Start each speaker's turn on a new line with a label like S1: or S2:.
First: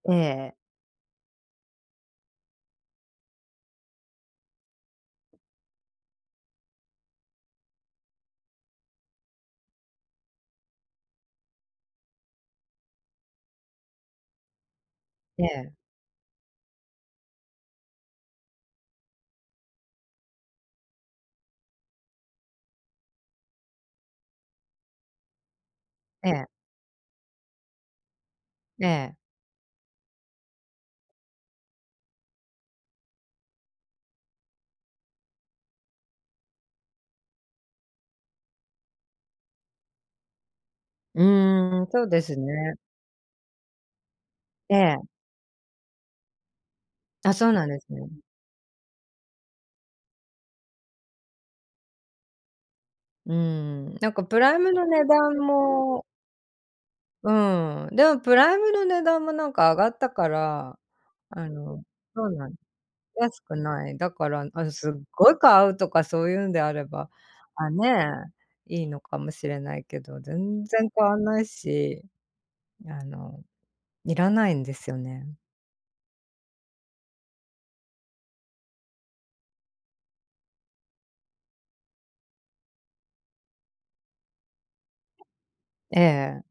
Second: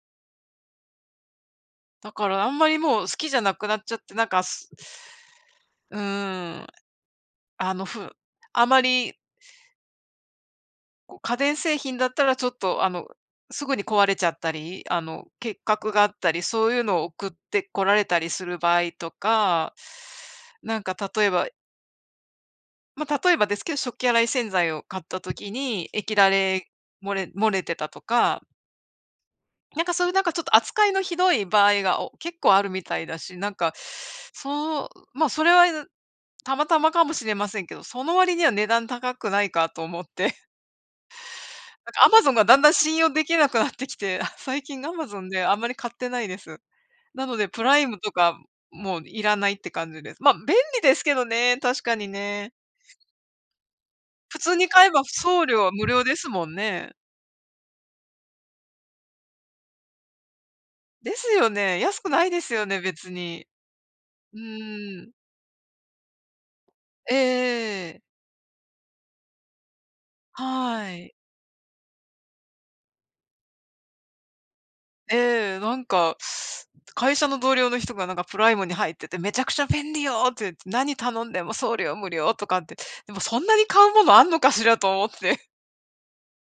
S1: ええ。
S2: だから、あんまりもう好きじゃなくなっちゃって、なんかすうん、あの、ふあまりこう、家電製品だったらちょっと、あの、すぐに壊れちゃったり、あの、
S1: え
S2: 欠
S1: え。
S2: 格があったりそういうのを送ってこられたりする場合とか、なんか例えばま、例えばですけど、食器洗い洗剤を買った時に液だ
S1: ええ。
S2: れ、漏れ漏れてたとか。
S1: ええ。
S2: なんかそういうなんかちょっと扱いのひどい場合が、お結構あるみたいだし。なんかそう、ま、それはたまたまかもしれませんけどその割には値段高くないかと思って。
S1: うーん、
S2: なん
S1: そ
S2: か、ア
S1: う
S2: マ
S1: で
S2: ゾン
S1: す
S2: がだんだん
S1: ね。
S2: 信用できなくなってきて、あ、最
S1: え
S2: 近ア
S1: え。
S2: マゾンであんまり買ってないです。な
S1: あ、
S2: ので
S1: そう
S2: プ
S1: なん
S2: ラ
S1: で
S2: イ
S1: す
S2: ム
S1: ね。
S2: とかもういらないって感じです。ま、便利ですけどね、確かにね。
S1: うん。なんか
S2: 普
S1: プ
S2: 通
S1: ライ
S2: に
S1: ムの
S2: 買えば
S1: 値段
S2: 送料は無
S1: も
S2: 料ですもんね。
S1: うん、でもプライムの値段もなんか上がったから。
S2: です
S1: あ
S2: よね、
S1: の、
S2: 安くな
S1: そ
S2: い
S1: う
S2: で
S1: なん
S2: すよね、別
S1: 安
S2: に。
S1: くない。だか
S2: う
S1: ら、あの、すっ
S2: ん。
S1: ごい買うとかそういうんであれば、
S2: え
S1: あ、
S2: え。
S1: ね、いいのかもしれないけど全然
S2: は
S1: 買
S2: い。
S1: わないし、あの、いらないんですよね。
S2: ええ、なんか会社の同僚の人がなんかプライムに入ってて「めちゃくちゃ便利よ」って言って「何頼んでも送料無料」とかって。でも、そんなに買うものあんのかしらと思って。
S1: ええ。